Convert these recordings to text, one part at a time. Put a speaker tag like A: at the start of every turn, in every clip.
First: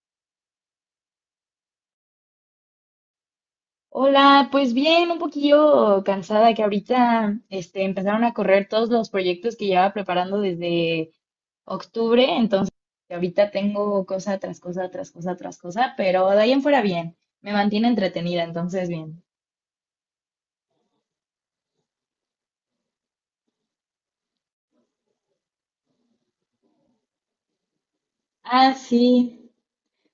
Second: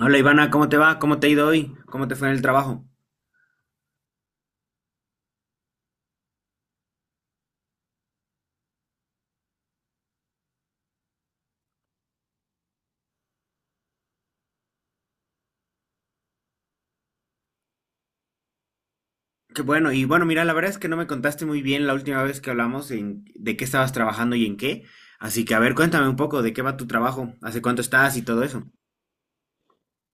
A: Hola Ivana, ¿cómo te va? ¿Cómo te ha ido hoy? ¿Cómo te fue en el trabajo?
B: Hola, pues bien, un poquillo cansada que ahorita empezaron a correr todos los proyectos que llevaba preparando desde octubre. Entonces ahorita tengo cosa tras cosa, tras cosa, tras cosa, pero de ahí en fuera bien, me mantiene entretenida, entonces bien.
A: Qué bueno, y bueno, mira, la verdad es que no me contaste muy bien la última vez que hablamos en de qué estabas trabajando y en qué. Así que, a ver, cuéntame un poco de qué va tu trabajo, hace cuánto estás y todo eso.
B: Ah, sí.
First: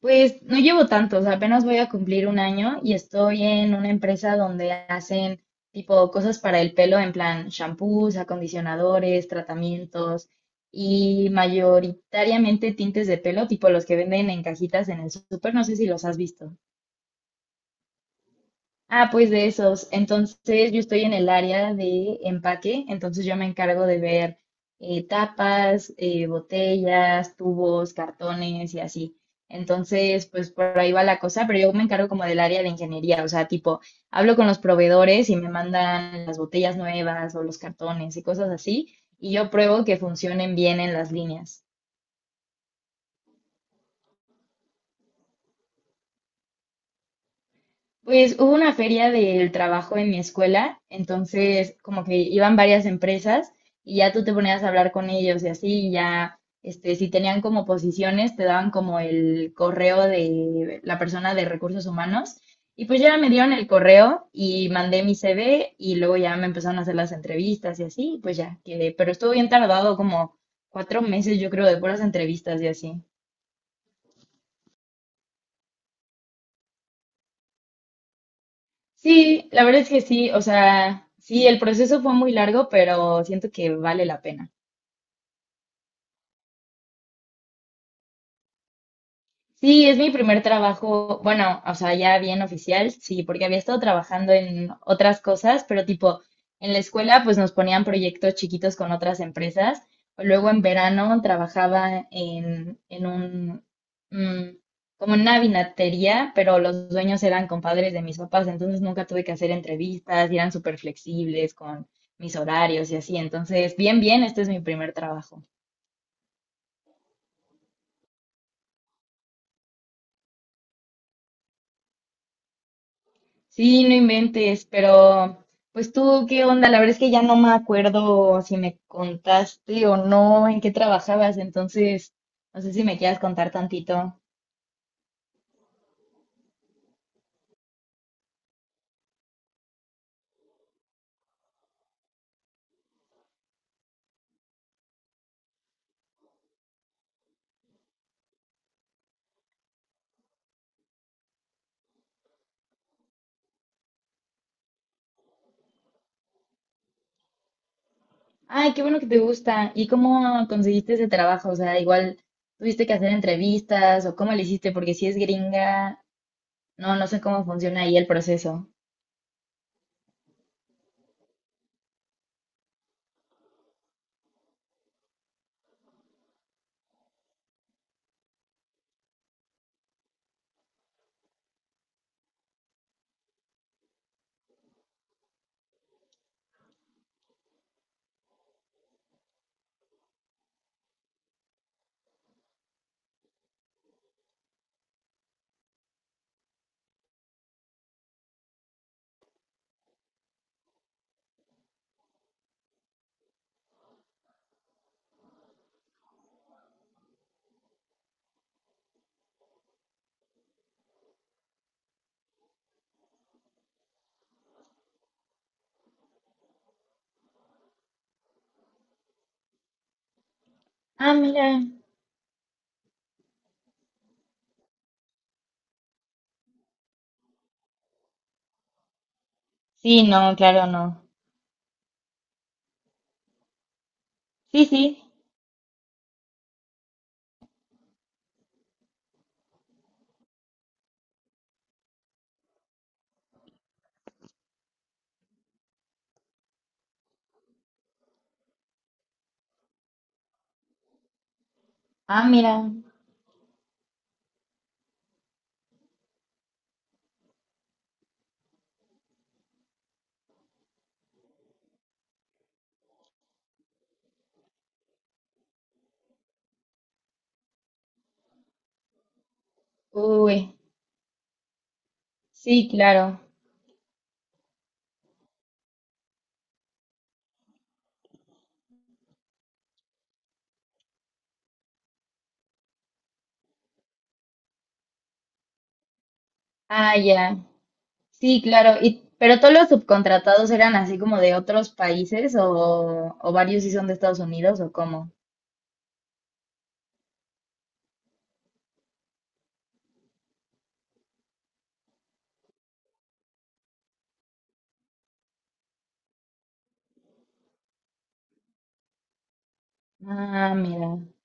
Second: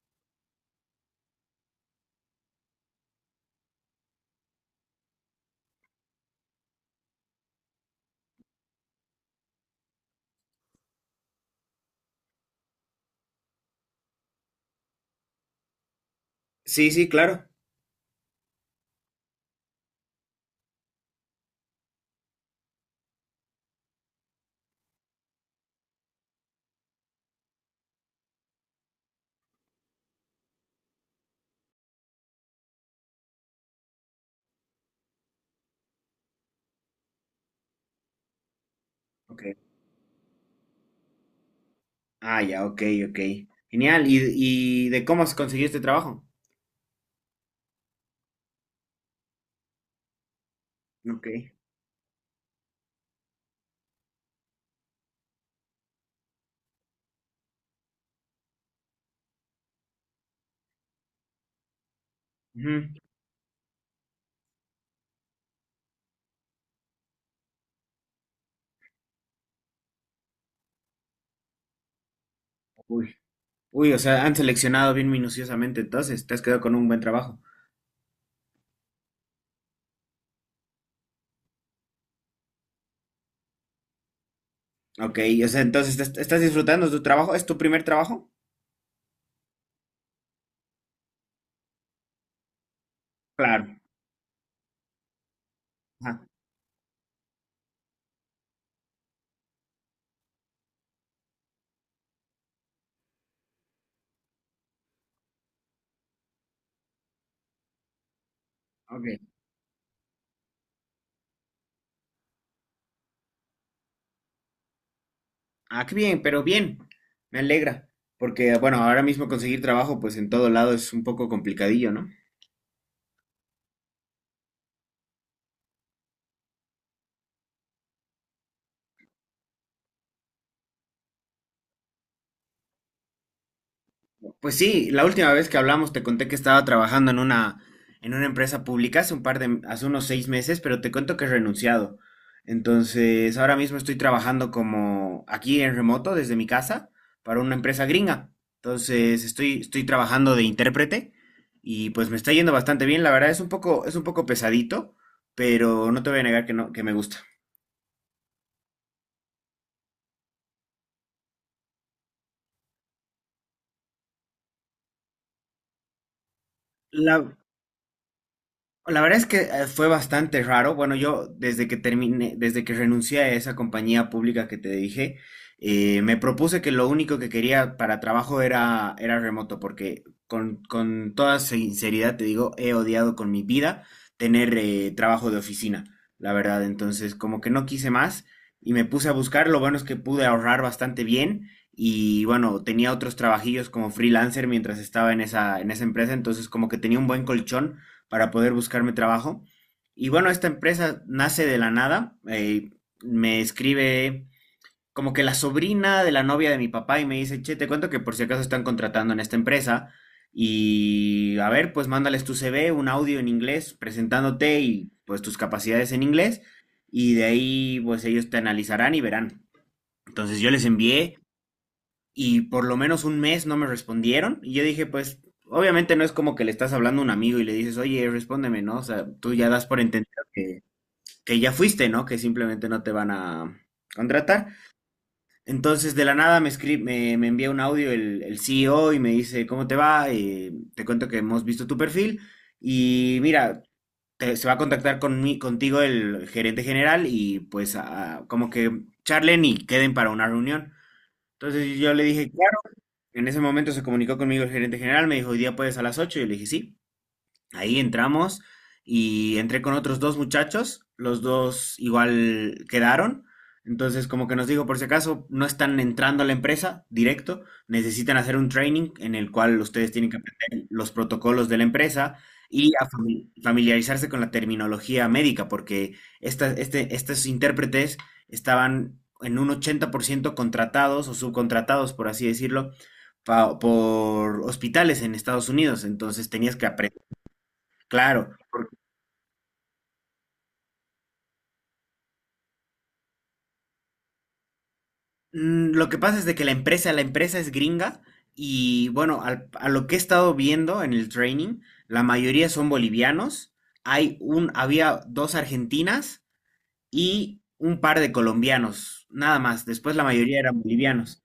B: Pues no llevo tantos, apenas voy a cumplir un año y estoy en una empresa donde hacen tipo cosas para el pelo, en plan shampoos, acondicionadores, tratamientos y mayoritariamente tintes de pelo, tipo los que venden en cajitas en el súper, no sé si los has visto.
A: Sí, sí, claro.
B: Ah, pues de esos. Entonces yo estoy en el área de empaque, entonces yo me encargo de ver tapas, botellas, tubos, cartones y así. Entonces, pues por ahí va la cosa, pero yo me encargo como del área de ingeniería, o sea, tipo, hablo con los proveedores y me mandan las botellas nuevas o los cartones y cosas así, y
A: Ok.
B: yo pruebo que funcionen bien en las líneas.
A: Ah, ya, ok, ok. Genial. ¿Y de cómo has conseguido este trabajo?
B: Pues hubo una feria del trabajo en mi escuela,
A: Ok.
B: entonces como que iban varias empresas y ya tú te ponías a hablar con ellos y así y ya, este, si tenían como posiciones, te daban como el correo de la persona de recursos humanos. Y
A: Ujú.
B: pues ya me dieron el correo y mandé mi CV y luego ya me empezaron a hacer las entrevistas y así, y pues ya quedé. Pero estuvo bien tardado, como cuatro meses yo creo de puras entrevistas y así.
A: Uy. Uy, o sea, han seleccionado bien minuciosamente, entonces, te has quedado con un buen trabajo.
B: Sí, la verdad es que sí, o sea, sí, el proceso fue muy largo, pero siento que vale la pena.
A: Ok, o sea, entonces, ¿estás disfrutando de tu trabajo? ¿Es tu primer trabajo?
B: Sí, es mi primer trabajo, bueno, o sea, ya bien oficial, sí, porque había
A: Claro.
B: estado trabajando en otras cosas, pero
A: Ajá.
B: tipo, en la escuela pues nos ponían proyectos chiquitos con otras empresas. Luego en verano trabajaba mm, como en una vinatería, pero los dueños eran compadres de mis papás, entonces nunca tuve que
A: Ok.
B: hacer entrevistas y eran súper flexibles con mis horarios y así. Entonces, bien, bien, este es mi primer trabajo.
A: Ah, qué bien, pero bien. Me alegra. Porque, bueno, ahora mismo conseguir trabajo, pues en todo lado es un poco complicadillo, ¿no?
B: Sí, no inventes, pero pues tú, ¿qué onda? La verdad es que ya no me acuerdo si me contaste o no en qué trabajabas, entonces no sé si me quieras contar tantito.
A: Pues sí, la última vez que hablamos te conté que estaba trabajando en una empresa pública hace unos 6 meses, pero te cuento que he renunciado. Entonces, ahora mismo estoy trabajando como aquí en remoto, desde mi casa, para una empresa gringa. Entonces, estoy trabajando de intérprete y pues me está yendo bastante bien. La verdad es un poco pesadito, pero no te voy a negar que no, que me gusta.
B: Ay, qué bueno que te gusta. ¿Y cómo conseguiste ese trabajo? O sea, igual tuviste que hacer entrevistas o cómo le hiciste, porque si es gringa, no sé
A: La,
B: cómo funciona ahí el proceso.
A: la verdad es que fue bastante raro. Bueno, yo desde que renuncié a esa compañía pública que te dije, me propuse que lo único que quería para trabajo era remoto, porque con toda sinceridad te digo, he odiado con mi vida tener trabajo de oficina, la verdad. Entonces, como que no quise más y me puse a buscar. Lo bueno es que pude ahorrar bastante bien. Y bueno, tenía otros trabajillos como freelancer mientras estaba en esa empresa, entonces como que tenía un buen colchón para poder buscarme trabajo. Y bueno, esta empresa nace de la nada. Me escribe como que la sobrina de la novia de mi papá y me dice, che, te cuento que por si acaso están contratando en esta empresa. Y a ver, pues mándales tu CV, un audio en inglés, presentándote y pues tus capacidades en inglés. Y de ahí, pues ellos te analizarán y verán. Entonces yo les
B: Ah,
A: envié
B: mira.
A: y por lo menos un mes no me respondieron. Y yo dije, pues, obviamente no es como que le estás hablando a un amigo y le dices, oye, respóndeme, ¿no? O sea, tú ya das por
B: Sí,
A: entendido
B: no, claro, no.
A: que ya fuiste, ¿no? Que simplemente no te van a contratar.
B: Sí, sí.
A: Entonces, de la nada me envía un audio el CEO y me dice, ¿cómo te va? Te cuento que hemos visto tu perfil y mira, se va a contactar contigo el gerente general y pues como que charlen y queden para una reunión. Entonces yo le
B: Ah,
A: dije,
B: mira.
A: en ese momento se comunicó conmigo el gerente general, me dijo, ¿hoy día puedes a las 8? Yo le dije, sí. Ahí entramos y entré con otros dos muchachos, los dos igual quedaron. Entonces, como que nos digo, por si acaso no están entrando a la empresa directo, necesitan hacer un training en el cual ustedes tienen que
B: Uy,
A: aprender los protocolos de la empresa
B: sí,
A: y a
B: claro.
A: familiarizarse con la terminología médica, porque estos intérpretes estaban en un 80% contratados o subcontratados, por así decirlo, por hospitales en Estados Unidos. Entonces, tenías que
B: Ah,
A: aprender.
B: ya.
A: Claro,
B: Sí,
A: porque,
B: claro. Y, pero todos los subcontratados eran así como de otros países o varios sí son de Estados Unidos o cómo.
A: lo que pasa es de que la empresa es gringa y bueno, a lo que he estado viendo en el training, la mayoría son bolivianos. Había dos argentinas y un par de colombianos, nada más. Después la mayoría
B: Ah,
A: eran
B: mira.
A: bolivianos.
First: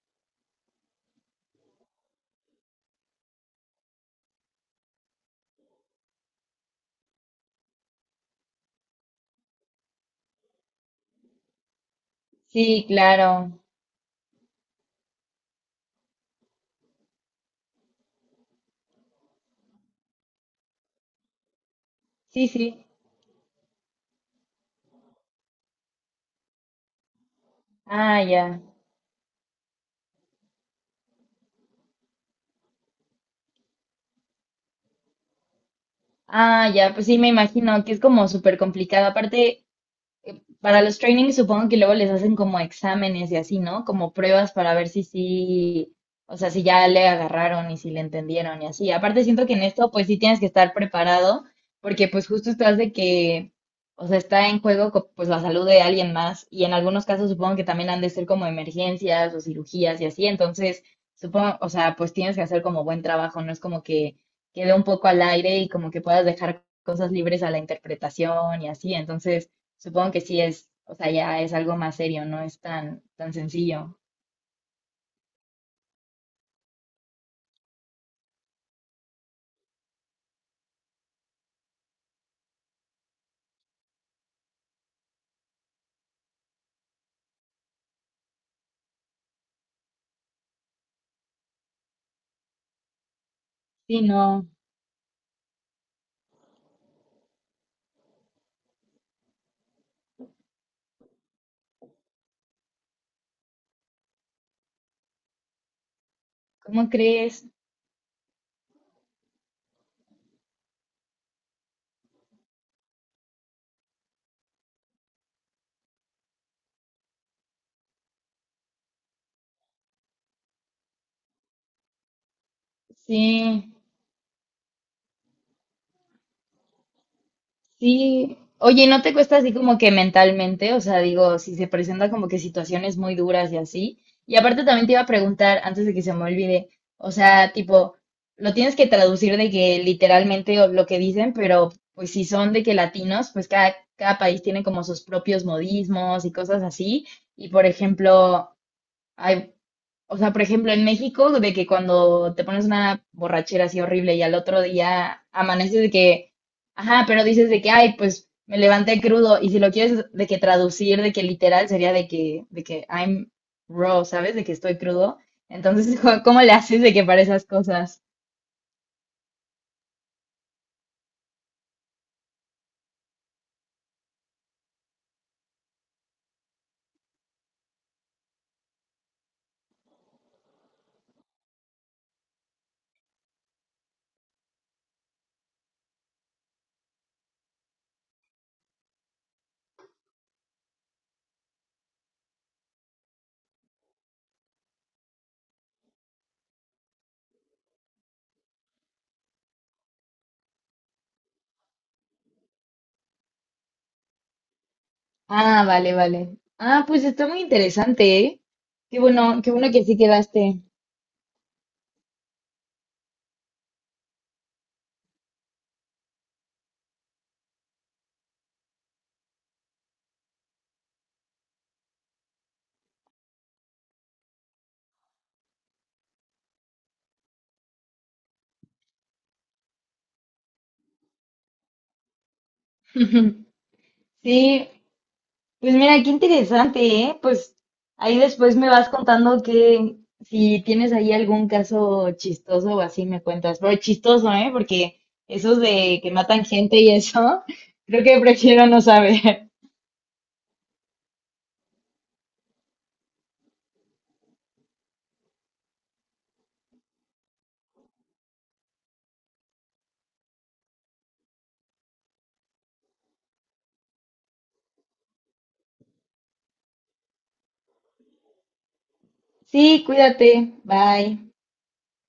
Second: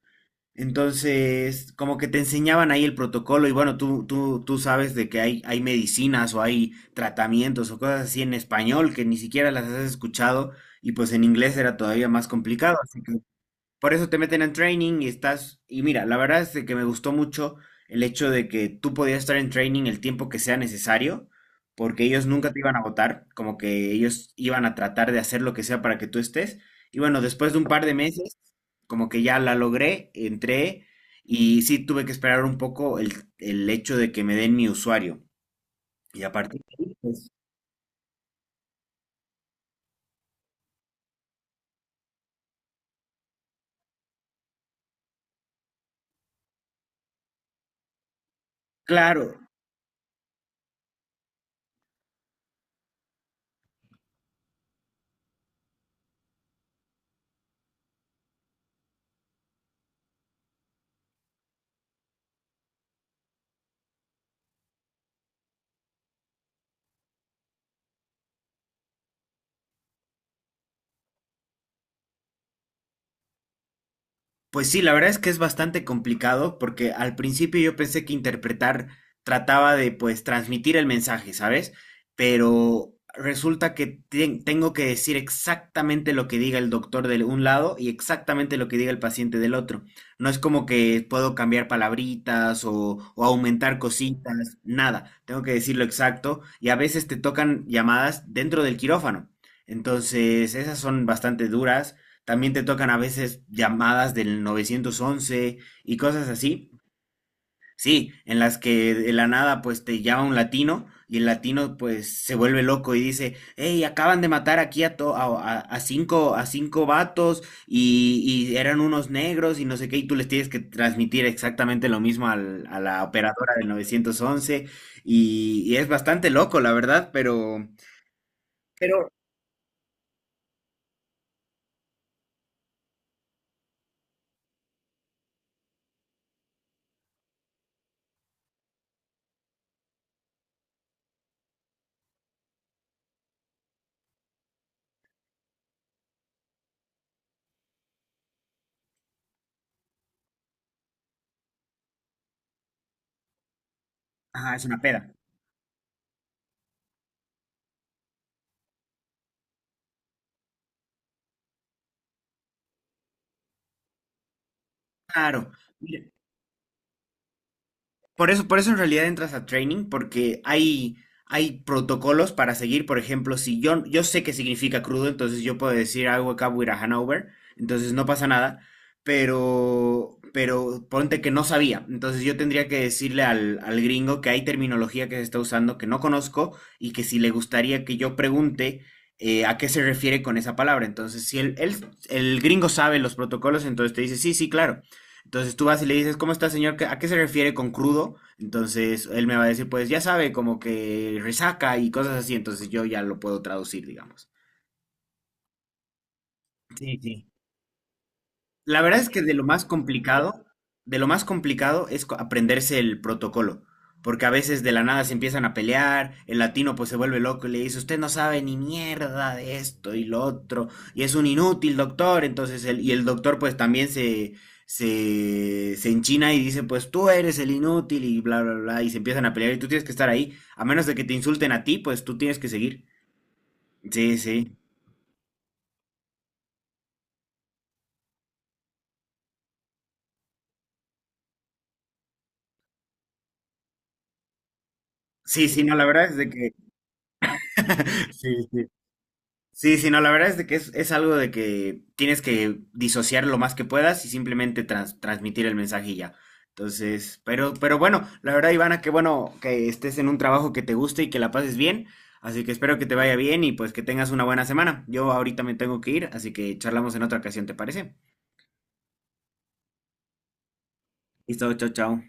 A: Entonces, como que te enseñaban ahí el protocolo y bueno, tú sabes de que hay medicinas o hay tratamientos o cosas así en español que ni siquiera las has escuchado y pues en inglés era todavía más complicado.
B: Sí, claro.
A: Por eso te meten en training y estás... Y mira, la verdad es de que me gustó mucho el hecho de que tú podías estar en training el tiempo que sea necesario, porque ellos
B: Sí,
A: nunca te iban a
B: sí.
A: votar, como que ellos iban a tratar de hacer lo que sea para que tú estés. Y bueno, después de un par de
B: Ah,
A: meses,
B: ya.
A: como que ya la logré, entré y sí tuve que esperar un poco el hecho de que me den mi usuario. Y a partir
B: Ah,
A: de
B: ya.
A: ahí,
B: Pues sí, me
A: pues,
B: imagino que es como súper complicado. Aparte, para los trainings supongo que luego les hacen como exámenes y así, ¿no? Como pruebas para ver si sí, o sea, si ya le agarraron y si le entendieron y así. Aparte
A: claro.
B: siento que en esto pues sí tienes que estar preparado porque pues justo estás de que, o sea, está en juego co- pues la salud de alguien más y en algunos casos supongo que también han de ser como emergencias o cirugías y así. Entonces, supongo, o sea, pues tienes que hacer como buen trabajo, no es como que quede un poco al aire y como que puedas dejar cosas libres a la interpretación y así. Entonces... Supongo que sí es, o sea, ya es algo más serio, no es tan sencillo.
A: Pues sí, la verdad es que es bastante complicado porque al principio yo pensé que interpretar trataba de pues transmitir el mensaje, ¿sabes? Pero resulta que tengo que decir exactamente lo que diga el doctor de un lado y exactamente lo que diga el paciente del otro. No es como que puedo cambiar palabritas o aumentar
B: Sí, no.
A: cositas, nada. Tengo que decir lo exacto y a veces te tocan llamadas dentro del quirófano. Entonces, esas son bastante duras. También te tocan a veces llamadas del 911 y cosas así.
B: ¿Cómo crees?
A: Sí, en las que de la nada pues te llama un latino y el latino pues se vuelve loco y dice, hey, acaban de matar aquí a cinco a cinco vatos y eran unos negros y no sé qué, y tú les tienes que transmitir exactamente lo mismo a la operadora del
B: Sí,
A: 911 y es bastante loco, la verdad, pero...
B: sí. Oye, ¿no
A: Pero...
B: te cuesta así como que mentalmente? O sea, digo, si se presenta como que situaciones muy duras y así. Y aparte también te iba a preguntar, antes de que se me olvide, o sea, tipo, lo tienes que traducir de que literalmente o lo que dicen, pero pues si son de que latinos, pues cada país tiene como sus propios modismos y cosas así. Y por ejemplo, hay, o sea, por ejemplo, en México, de que cuando te pones una borrachera así horrible y al
A: Ajá,
B: otro
A: es una peda.
B: día amaneces de que, ajá, pero dices de que, ay, pues me levanté crudo. Y si lo quieres de que traducir, de que literal sería de que I'm raw, ¿sabes? De que estoy crudo.
A: Claro.
B: Entonces, ¿cómo le haces de que para esas cosas?
A: Por eso en realidad entras a training, porque hay protocolos para seguir. Por ejemplo, si yo sé qué significa crudo, entonces yo puedo decir algo acá with a Hanover, entonces no pasa nada. Pero ponte que no sabía. Entonces yo tendría que decirle al gringo que hay terminología que se está usando que no conozco y que si le gustaría que yo pregunte a qué se refiere con esa palabra. Entonces, si el gringo sabe los protocolos, entonces te dice, sí, sí, claro. Entonces tú vas y le dices, ¿cómo está, señor? ¿A qué se refiere con crudo? Entonces él me va a decir, pues ya sabe, como que resaca y cosas así. Entonces yo ya lo puedo traducir, digamos.
B: Ah, vale, vale. Ah,
A: Sí,
B: pues
A: sí.
B: está muy interesante, ¿eh?
A: La verdad es que
B: Qué bueno que sí quedaste.
A: de lo más complicado es aprenderse el protocolo, porque a veces de la nada se empiezan a pelear, el latino pues se vuelve loco y le dice, usted no sabe ni mierda de esto y lo otro, y es un inútil doctor, y el doctor pues también se enchina y dice, pues tú eres el inútil y bla, bla, bla, y se empiezan a pelear y tú tienes que estar ahí, a menos de que te insulten a ti, pues tú tienes que seguir. Sí, sí.
B: Sí, pues mira, qué interesante, ¿eh? Pues ahí después me vas contando que si tienes ahí algún caso chistoso o así me cuentas. Pero chistoso, ¿eh? Porque
A: Sí,
B: esos
A: sí, no, la
B: de
A: verdad
B: que
A: es de
B: matan
A: que...
B: gente y eso, creo que
A: Sí, sí.
B: prefiero no saber.
A: Sí, sí, no, la verdad es de que es algo de que tienes que disociar lo más que puedas y simplemente transmitir el mensaje y ya. Entonces, pero bueno, la verdad, Ivana, qué bueno que estés en un trabajo que te guste y que la pases bien. Así que espero que te vaya bien y pues que tengas una buena semana. Yo ahorita me tengo que ir, así que charlamos en otra ocasión, ¿te parece?
B: Sí, cuídate. Bye.
A: Listo, chao, chao.